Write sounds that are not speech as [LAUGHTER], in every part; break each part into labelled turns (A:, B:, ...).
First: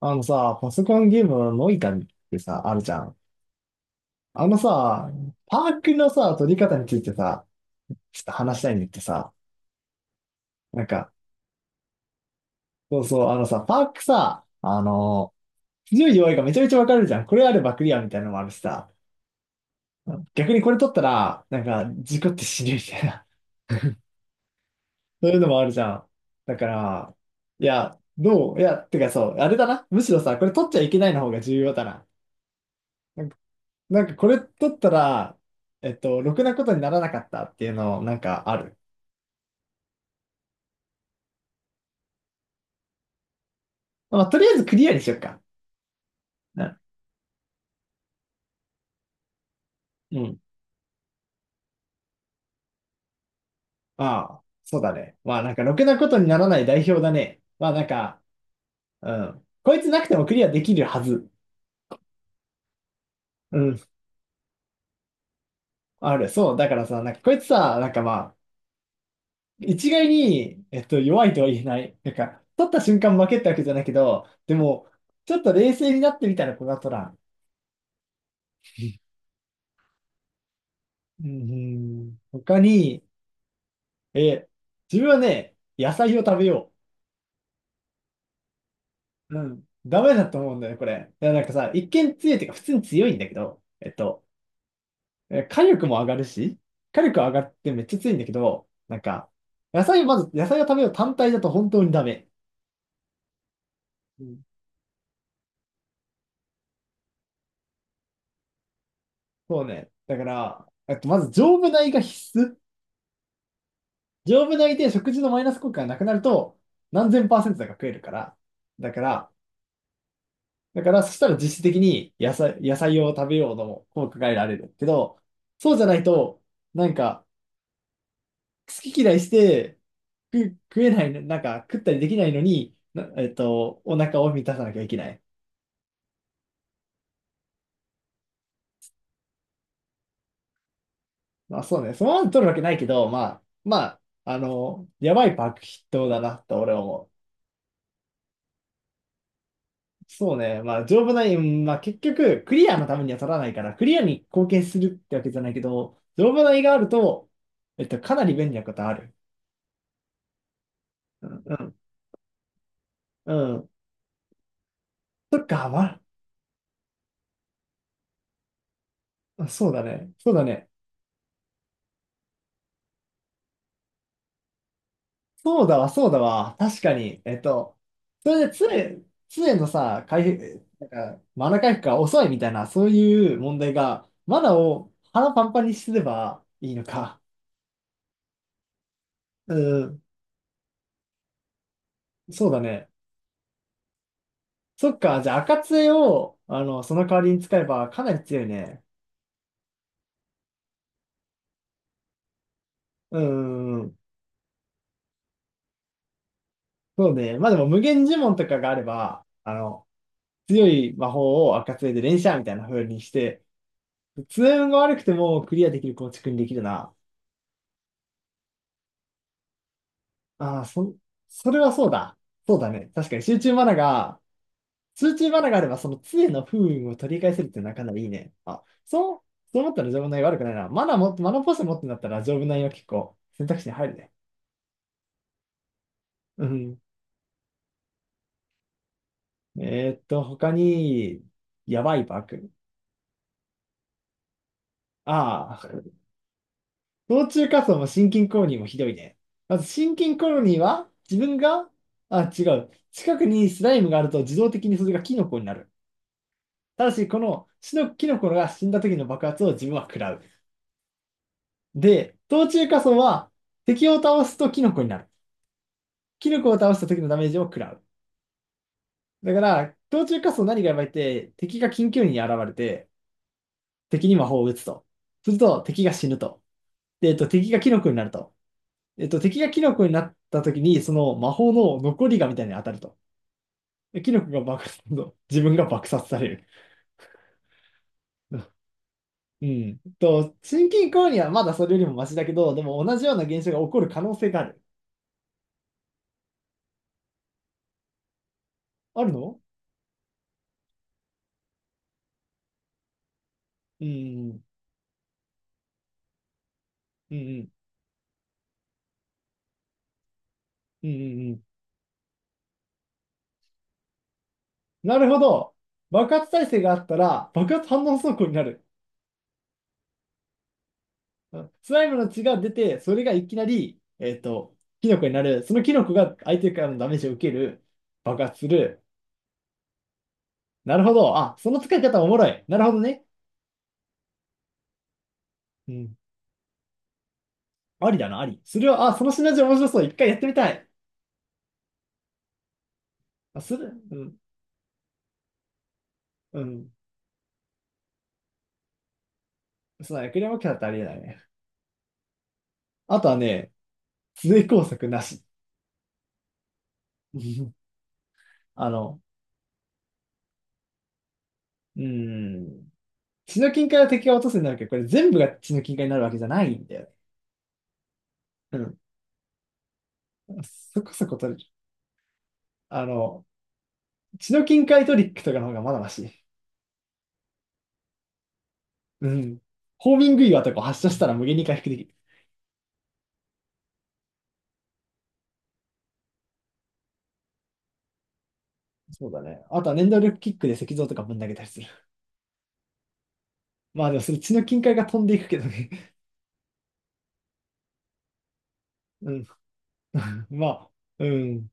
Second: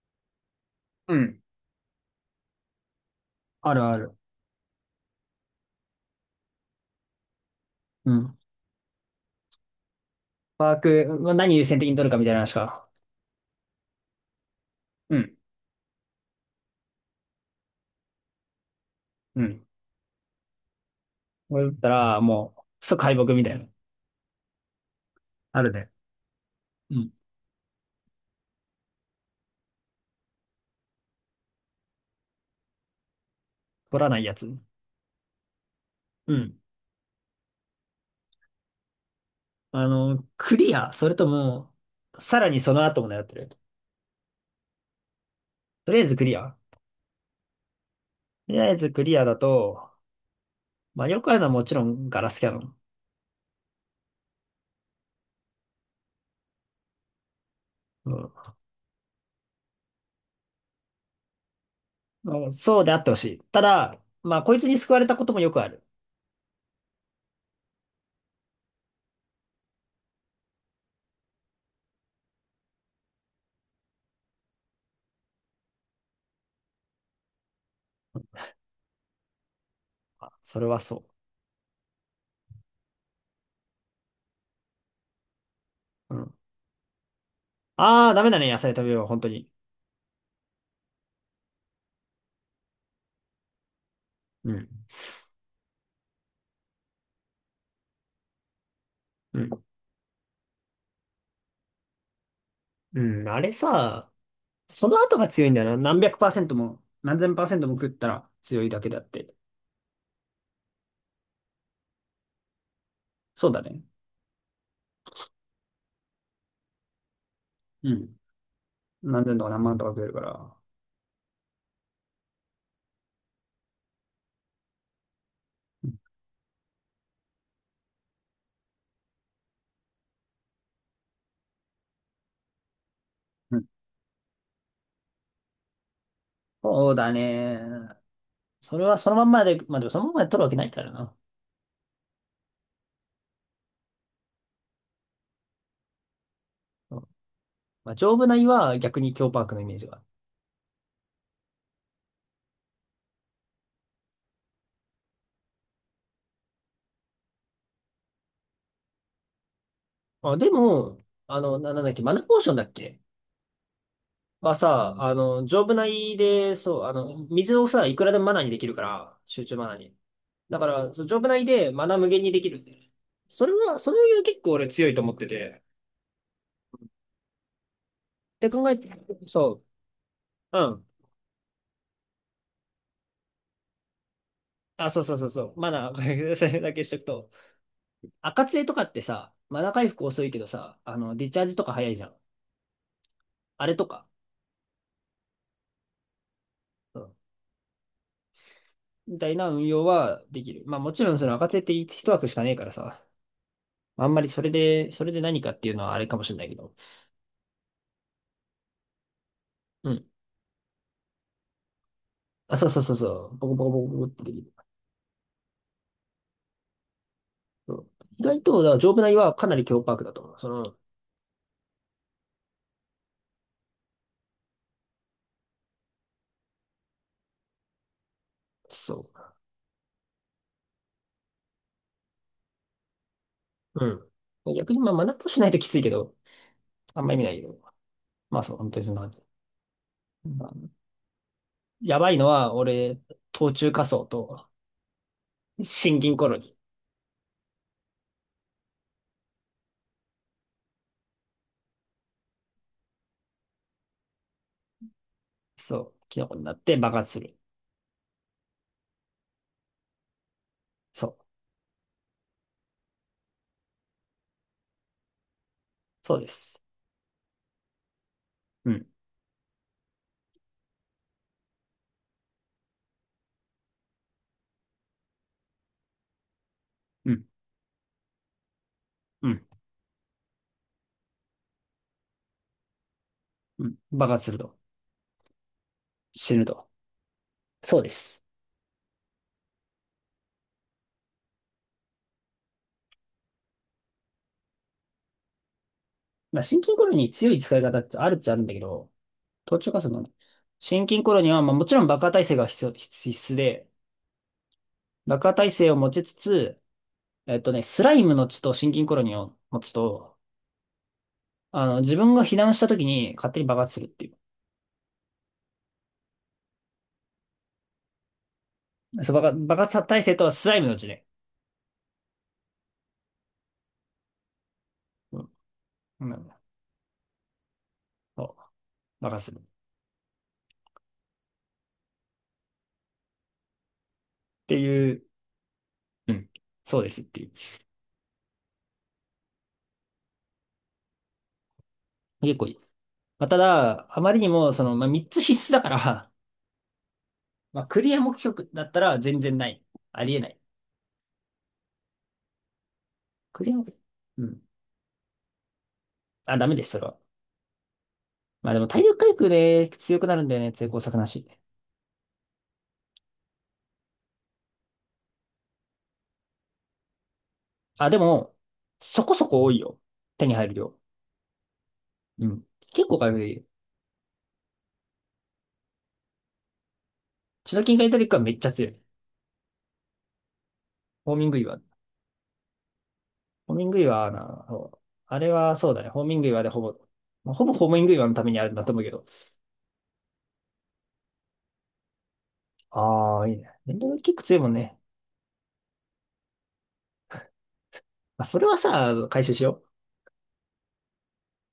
A: あのさ、パソコン
B: う
A: ゲーム
B: ん、
A: のノイタミってさ、あるじゃん。
B: あるある。
A: あのさ、パークのさ、取り方についてさ、
B: う
A: ちょっと
B: ん。
A: 話したいんだってさ、
B: ワー
A: なん
B: ク、
A: か、
B: まあ、何優先的に取るかみたいな話か。
A: そうそう、あのさ、パークさ、
B: うん、
A: 強い弱いがめちゃめちゃわかるじゃん。これあればクリアみたいなのもあるしさ、
B: うん。
A: 逆にこれ取ったら、
B: これだった
A: 事
B: ら、
A: 故って
B: も
A: 死ぬみ
B: う、
A: た
B: 即
A: い
B: 敗
A: な、
B: 北み
A: [LAUGHS]
B: たいな。
A: そういうのも
B: あ
A: ある
B: る
A: じゃ
B: ね。
A: ん。だか
B: うん。
A: ら、いや、どういや、てかそう、あれだな。むしろさ、これ取っちゃいけないの方が重要だな。な
B: 取
A: ん
B: ら
A: か
B: ない
A: こ
B: や
A: れ
B: つ。
A: 取ったら、
B: う
A: ろくな
B: ん。
A: ことにならなかったっていうの、なんかある。
B: あの、クリア、それとも、さらにその後も狙ってる。
A: まあ、とりあえずクリアにしよっか。
B: とりあえずクリア。
A: な、
B: とりあえずクリアだと、
A: うん。
B: まあよくあるのはもちろんガラスキャノン。
A: ああ、そうだね。まあ、なんかろくなことにならない代表だね。まあ、
B: うん。
A: うん。こいつなくてもクリアできるはず。
B: まあそうであってほしい。
A: う
B: た
A: ん。
B: だ、まあこいつに救われたこともよくある。
A: ある。そう。だからさ、なんかこいつさ、なんかまあ、一概に、弱いとは言えない。なんか、取った瞬間負けってわけじゃないけど、でも、ちょっと冷静になってみたら、こがとら。
B: あ、それはそ
A: ん、うん、他に、え、自分はね、野菜
B: う。う
A: を
B: ん。
A: 食べよ
B: ああ、ダメだね、野菜食べよう、本当
A: う。う
B: に。
A: ん。ダメだと思うんだよね、これ。いや、なんかさ、一見強いっていうか、普通に強いんだけど、
B: うん。
A: え火力も上がるし、火力上がってめっちゃ強いんだけど、
B: うん。
A: 野菜をまず、野菜を食べよう単体だと本当にダメ。
B: うん、あれさ、
A: うん。
B: その後が強いんだよな。何百パーセントも、何千パーセントも食ったら強いだけだって。
A: そうね。だから、まず丈夫米が必須。
B: そうだね。
A: 丈夫米で食事のマイナス効果がなくなると、何千パーセントだか食
B: う
A: える
B: ん。
A: から。だか
B: 何
A: ら、
B: 千とか何万とか食えるから。
A: だから、そしたら実質的に野菜を食べようとも効果が得られるけど、そうじゃ
B: う
A: な
B: ん。
A: いと、なんか、好き嫌いして、食えない、食ったりできないのに、な
B: うん。
A: お腹を満たさなきゃいけない。
B: そうだね。それはそのまんまで、まあでもそのまんまで取るわけないからな。
A: まあそうね、そのまま取るわけないけど、まあ、あの、やばいパック筆頭だなって俺は
B: う
A: 思
B: ん。
A: う。
B: まあ、丈夫な胃は逆に強パークのイメージが。
A: そうね、まあ、丈夫な、うんまあ結局、クリアのためには取らないから、クリアに貢献するってわけじゃないけど、丈夫な胃があると、かなり便利なことある。
B: あ、でも、
A: う
B: あの、な、
A: ん、
B: なんだっけ、マナポーションだっけ
A: うん、
B: はさ、あ
A: そっ
B: の、丈
A: か、
B: 夫な
A: わ、
B: 胃で、そう、あの、水をさ、いくらでもマナにできるから、集
A: あ
B: 中マ
A: そう
B: ナ
A: だ
B: に。
A: ね。そうだ
B: だか
A: ね。
B: ら、そう、丈夫な胃でマナ無限にできるんだよね。それは、それは結構俺強いと思ってて。
A: そうだわ、そうだわ。確かに。えっと、それ
B: で
A: で
B: 考えて、
A: 常
B: そ
A: のさ、回
B: う、う
A: 復、
B: ん。
A: マナ回復が遅いみたいな、そういう問題が、マナ
B: あ、
A: を
B: そうそうそう
A: 腹
B: そ
A: パンパ
B: う。
A: ン
B: マ
A: にす
B: ナー、[LAUGHS]
A: れ
B: これ
A: ば
B: それ
A: い
B: だ
A: い
B: け
A: の
B: しとく
A: か。
B: と。赤杖とかってさ、
A: う
B: マナー回
A: ん、
B: 復遅いけどさ、あの、ディチャージとか早いじゃん。
A: そうだね。
B: あれとか、
A: そっか、じゃあ、赤杖を、あの、そ
B: う
A: の
B: ん。
A: 代わりに使えばかなり強いね。
B: みたいな運用はできる。まあもちろんその赤杖って一枠しかねえからさ、
A: うん、うん、
B: まあんまりそれで、それで何かっていうのはあれかもしれないけど。
A: そうね。まあでも、無限呪文とかがあれば、あの、
B: うん。
A: 強い魔法を赤杖で連射みた
B: あ、
A: い
B: そ
A: な
B: うそう
A: 風
B: そう
A: に
B: そ
A: し
B: う。
A: て、
B: ボコボコボコボコってでき
A: 通
B: る。
A: 運が悪くてもクリアできる構築にできるな。
B: そう、意外と、だから丈夫な胃はかなり強パークだと思う。そ
A: ああ、
B: の、
A: そ、それはそうだ。そうだね。確かに集中マナがあればその杖の不運を取り返せるってなかなかいいね。あ、
B: そ
A: そう、そう思ったら丈夫な悪くないな。マナも、マナポーション持ってんだったら丈夫なは結構選択肢に
B: う。
A: 入るね。
B: うん。逆にまあマナーとしないときついけど、
A: うん。
B: あんま意味ないけど。まあそう、本当にそんな感じ。
A: えーっと、他に、やば
B: や
A: い
B: ばい
A: バ
B: の
A: グ。
B: は、俺、冬虫夏草と
A: ああ、
B: 新銀コロニ。
A: 途中仮想も心筋コロニーもひどいね。まず心筋コロニーは自分が、あ、違う。近くにスライムがあると自動的にそれがキノコになる。
B: そう、キノコになって
A: ただ
B: 爆
A: し、
B: 発
A: こ
B: する。
A: の死のキノコが死んだ時の爆発を自分は食らう。
B: そう、
A: で、冬中火層は敵を倒すとキノコになる。
B: そうで
A: キノコを
B: す。
A: 倒した時のダメージを食らう。
B: うん、
A: だから、冬中火層何がやばいって、敵が緊急に現れて、敵に魔法を打つと。すると、敵が死ぬと。で、
B: うん、
A: 敵がキノコになると。えっと、
B: う
A: 敵
B: ん、
A: がキノコになった時に、その魔法の残りがみたいに当たると。
B: うん。
A: でキ
B: 爆
A: ノ
B: 発
A: コ
B: する
A: が
B: と。
A: 爆発すると、自分が爆殺され
B: 死
A: る。
B: ぬと。そうです。
A: [LAUGHS] うん。と、心筋梗にはまだそれよりもマシだけど、でも同じような現象が起こる可能性がある。
B: まあ、新銀コロニに強い使い方ってあるっちゃあるんだけど、
A: あるの、
B: 冬虫夏草の新銀コロニーは、まあ、もちろん爆破耐性が必要、必必須で、
A: うん
B: 爆破耐性を持ちつつ、
A: うんう
B: えっと
A: ん、
B: ね、スライムの血と心筋コロニーを持つと、
A: うんうんうん。
B: あの、自分が避難した時に勝手に爆発するってい
A: なるほど。爆発耐性があったら、爆発反応走行になる。
B: う。そう、爆発耐性とスライムの血で。
A: うんスライムの血が出て、それがいきなり、キノコに
B: う
A: な
B: ん。
A: る。そのキノコ
B: う
A: が
B: ん。
A: 相手からのダメージを受ける。爆
B: そ
A: 発する。
B: う任すっ
A: なるほど。あ、その使い方おもろい。なるほどね。
B: ていう、
A: うん。
B: うん。そうですっていう。
A: ありだな、あり。それは、あ、そのシナジー面白そう。一回やってみたい。
B: 結構いい。まあ、た
A: あ、する。
B: だ、
A: う
B: あま
A: ん。
B: りにも、その、まあ、3つ必須だから、
A: うん。
B: [LAUGHS] まあ、クリア目標だったら全然ない。
A: そうだ
B: あ
A: ね。
B: り
A: ク
B: え
A: レ
B: な
A: マ
B: い。
A: キャだってありえないね。あとは
B: ク
A: ね、
B: リア目標。う
A: 通
B: ん。
A: 営工作なし。
B: あ、ダメです、それは。
A: [LAUGHS]
B: まあでも、
A: あ
B: 体力
A: の、
B: 回復で強くなるんだよね、成功作なし。
A: うーん。血の金塊は敵が落とすになるけど、これ全部が血の金塊になるわけじゃないんだよね。
B: あ、でも、
A: う
B: そこそこ多いよ。手に
A: ん。
B: 入る量。
A: そこそこ取れる。
B: うん。
A: あ
B: 結構回復
A: の、
B: できる。
A: 血の金塊トリックとかの方がまだマシ。
B: チノキンカイトリックはめっちゃ強い。
A: うん。ホーミング岩とか発射した
B: ホ
A: ら
B: ー
A: 無
B: ミン
A: 限
B: グ
A: に回
B: 岩。
A: 復できる。
B: ホーミング岩な、そう、あれはそうだね。ホーミング岩でほぼ、まあ、ほぼホーミング岩のためにあるんだと思うけど。
A: そうだね。あとは念動力キックで石像とかぶん投げたりする。
B: ああ、いいね。電
A: まあ
B: 動
A: でもそ
B: キッ
A: れ
B: ク
A: 血
B: 強い
A: の
B: もん
A: 金塊
B: ね。
A: が飛んでいくけどね。
B: まあ、それはさ、
A: う
B: 回
A: ん。
B: 収しよ
A: [LAUGHS] まあ、うん。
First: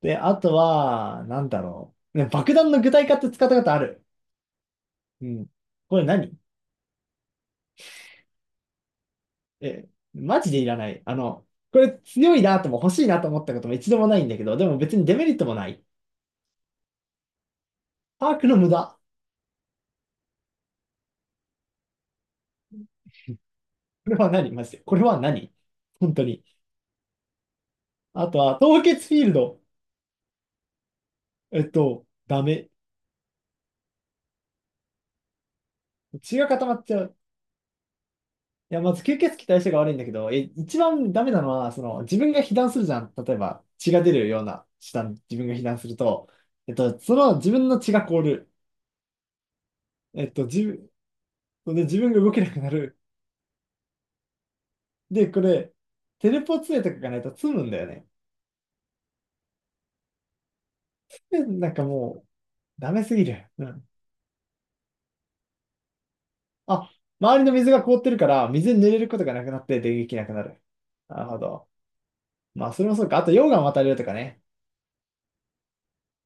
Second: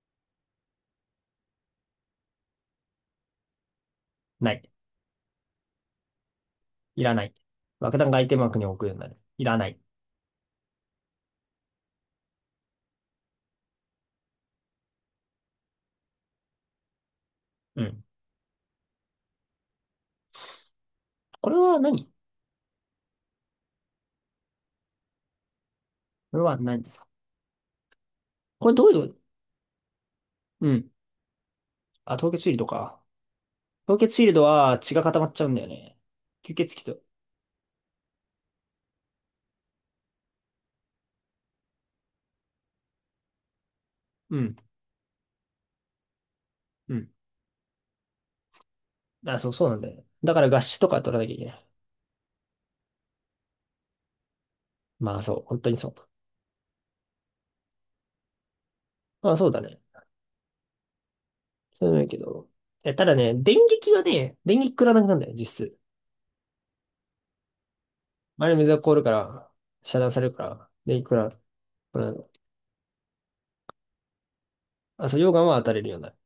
A: で、あとは、なんだろう。ね、爆弾の具体化って使ったことある。
B: う。ない。
A: うん。これ何、
B: いらない。爆弾が相手幕に置くようになる。いらない。
A: えー、マジでいらない。あの、これ強いなとも欲しいなと思ったことも一度もないんだけど、でも別にデメリットもない。
B: うん。
A: パークの無駄。
B: これは何。
A: これは何マジで。これは何本当
B: これ
A: に。
B: は何。
A: あとは、
B: これ
A: 凍
B: どうい
A: 結フ
B: う、
A: ィールド。
B: うん。あ、凍
A: ダ
B: 結フィールド
A: メ。
B: か。凍結フィールドは血が固まっちゃうんだよね。
A: 血が
B: 吸
A: 固ま
B: 血
A: っち
B: 鬼
A: ゃ
B: と。
A: う。いや、まず吸血鬼対象が悪いんだけど、え、一番ダメなのは、その、自分が被弾するじゃん。例えば、血が出る
B: う
A: よう
B: ん。
A: な下に自分が被弾すると、
B: うん。
A: その自分の血が凍る。
B: あ、そう、そうなんだよね。
A: えっ
B: だか
A: と、
B: ら合
A: 自
B: 死とか取らなきゃいけない。
A: 分、で自分が動けなくなる。
B: まあ
A: で、
B: そ
A: こ
B: う、本当
A: れ、
B: にそう。
A: テレポ杖とかがないと積むんだよね。
B: まあそうだね。
A: でなんか
B: そういうのいいけ
A: も
B: ど。
A: う、ダ
B: え、
A: メ
B: ただ
A: すぎ
B: ね、
A: る。
B: 電
A: うん。
B: 撃がね、電撃食らわなくなるんだよ、実質。
A: あ、周りの水が凍ってるか
B: あ
A: ら、
B: れ水
A: 水に
B: が
A: 濡
B: 凍
A: れ
B: る
A: る
B: か
A: ことがなく
B: ら、
A: なってで
B: 遮断
A: 撃
B: さ
A: な
B: れ
A: く
B: る
A: な
B: か
A: る。
B: ら、電撃食
A: なる
B: ら
A: ほど。
B: う。
A: まあ、それもそうか。あと、溶岩渡れるとかね。
B: あ、そう、溶岩は当たれるようになる。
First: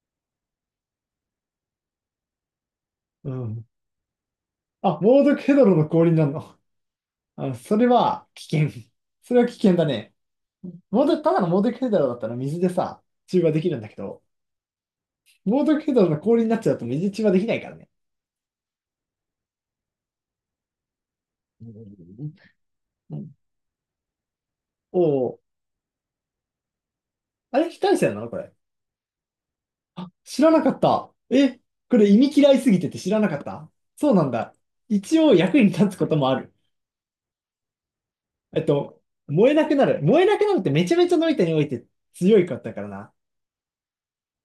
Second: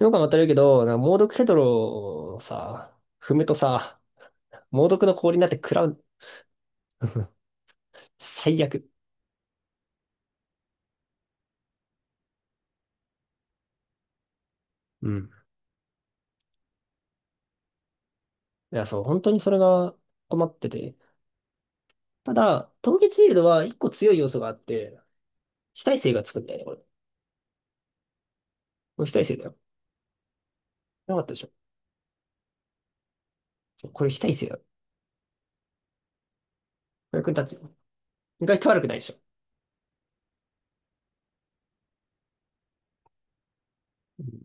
B: 溶岩は当たれるけど、な猛毒ヘドロをさ、
A: う
B: 踏むと
A: ん。
B: さ、猛
A: あ、
B: 毒の
A: 猛毒
B: 氷になっ
A: ヘ
B: て
A: ド
B: 食
A: ロ
B: ら
A: の
B: う。
A: 氷になるの。
B: [LAUGHS]
A: あ、それは危
B: 最
A: 険。
B: 悪。
A: それは危険だね。猛毒、ただの猛毒ヘドロだったら水でさ、中和できるんだけど、
B: うん。
A: 猛毒ヘドロの氷になっちゃうと水中和できないからね。
B: いや、そう、本当にそれが困ってて。
A: うん
B: ただ、凍
A: う
B: 結シー
A: ん、
B: ルドは一個強い要素があって、
A: おお、
B: 非耐性がつくんだよね、これ。こ
A: あれ非対称なのこれ。
B: れ非耐性だよ。
A: あ、知らなかった。
B: なかったでしょ。
A: え、これ意味嫌いすぎてて知らなかった、
B: これ
A: そう
B: 非
A: なん
B: 耐性だ
A: だ。
B: よ。こ
A: 一応役に立つこともある。
B: れ役に立つよ。意外
A: えっ
B: と悪くない
A: と、
B: でしょ。
A: 燃えなくなる。燃えなくなるってめちゃめちゃノイタにおいて強いかったからな。
B: うん。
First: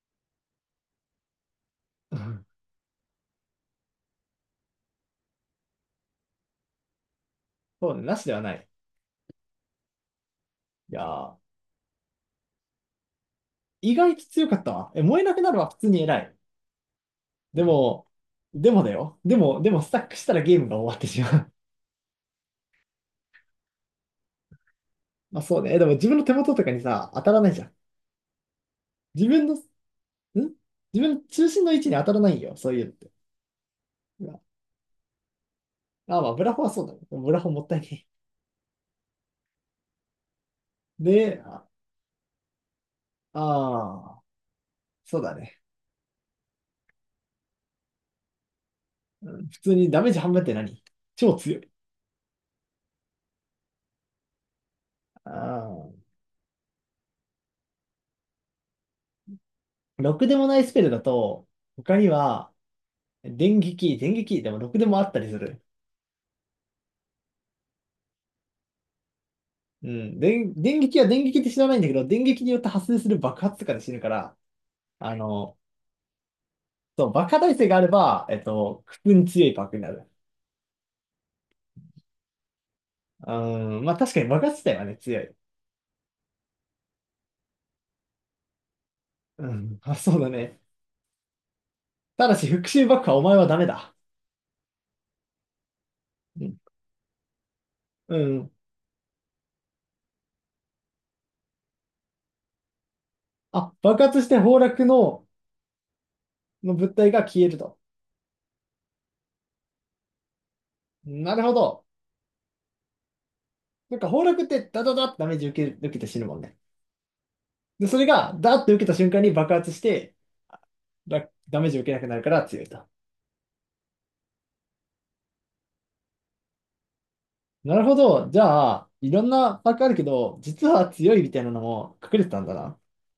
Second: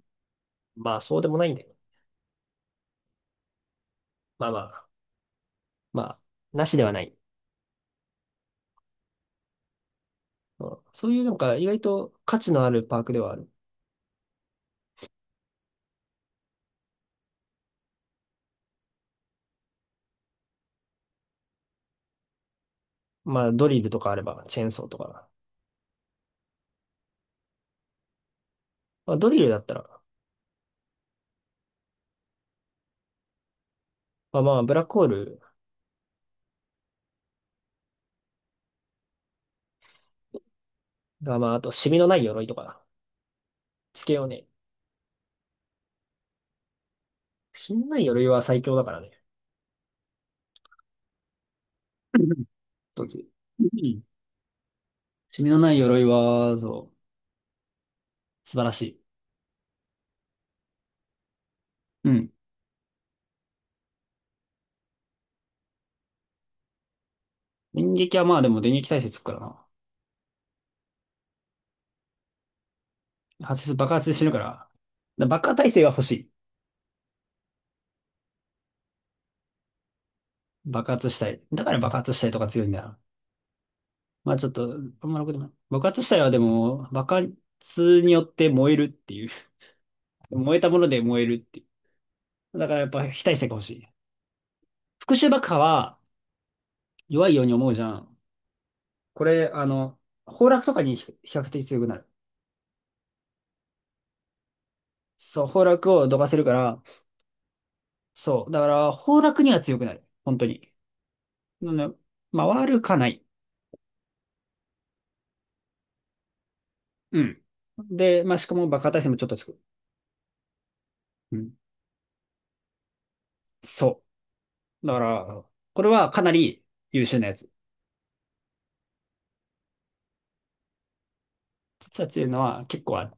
B: まあ、そうでもないんだよ。
A: うん
B: まあまあ、まあ、なしではない。
A: そうね、なしではない。
B: うん。
A: いや
B: そういうなんか、
A: ー、
B: 意外と価値のあるパークではある。
A: 意外と強かったわ。え、燃えなくなるは普通に偉い。でも、でもだよ。でもスタックしたらゲームが終わってしまう。
B: まあ、ドリルとかあれば、チェーンソーとか。
A: [LAUGHS] まあそうね。でも自分の手元とかにさ、当たらないじゃん。
B: まあ、
A: 自
B: ドリ
A: 分
B: ル
A: の、ん
B: だったら、
A: 自分の中心の位置に当たらないよ。そういうのって。うわ
B: まあまあ、ブラックホール
A: あ、まあ、ブラフォはそうだね。ブラフォもったいねえ。
B: が、
A: で、
B: まあ、あ
A: あ
B: と、シミのない鎧とか、つけ
A: あー、
B: ようね。
A: そうだね。
B: シミのない鎧は最強だからね。
A: 普通にダメージ半分って何超強い。
B: [LAUGHS] どっち。うん。シミのない
A: あ
B: 鎧は、そう、素晴らしい。
A: あ、ろくでもないスペルだと、他に
B: うん。
A: は、電撃、でもろくでもあったりする。
B: 電撃はまあでも電撃耐性つくからな。
A: うん、電撃は電撃って知らないんだけど、電撃によって発生する爆発と
B: 発
A: か
B: 生
A: で死
B: 爆
A: ぬか
B: 発で死ぬ
A: ら、
B: から。
A: あ
B: だ爆破
A: の、
B: 耐性が欲しい。
A: そう、爆破耐性があれば、普通に強いパークになる。
B: 爆発したい。だから爆発したいとか強いんだよな。
A: うん、まあ確かに
B: まあ
A: 爆
B: ちょっ
A: 発自
B: と、
A: 体はね、
B: あんま
A: 強
B: ろく
A: い。
B: でもない。爆発したいはでも、爆発によって燃えるっていう。
A: うん、[LAUGHS] あ、そうだ
B: [LAUGHS] 燃
A: ね。
B: えたもので燃えるってい
A: ただし、
B: う。だ
A: 復
B: からや
A: 讐
B: っ
A: 爆
B: ぱ
A: 破はお
B: 非
A: 前
B: 耐
A: は
B: 性が
A: ダ
B: 欲
A: メ
B: しい。
A: だ。
B: 復讐爆破は、
A: うん。
B: 弱いように思うじゃ
A: う
B: ん。
A: ん、
B: これ、あの、崩落とかに比較的強くなる。
A: あ、爆発して崩落の
B: そう、崩落をどかせるか
A: の
B: ら、
A: 物体が消えると。
B: そう。だから、崩落には強くなる。本当に。
A: なるほ
B: な
A: ど。
B: ので、まあ、悪かない。
A: なんか崩落ってダダダってダメージ受けて死ぬもんね。
B: うん。
A: で、それ
B: で、
A: が
B: まあ、し
A: ダー
B: か
A: っ
B: も
A: て
B: 爆
A: 受け
B: 破
A: た
B: 耐
A: 瞬
B: 性も
A: 間
B: ちょっ
A: に
B: とつ
A: 爆
B: く。
A: 発して、ダ
B: うん。
A: ダメージを受けなくなるから強いと。
B: そう。だから、これはかなり優秀なやつ。
A: なるほど。じゃあ、いろんなパックあるけど、実は強いみたいなのも
B: 実は
A: 隠れ
B: 強
A: て
B: い
A: た
B: の
A: んだ
B: は
A: な。
B: 結構ある。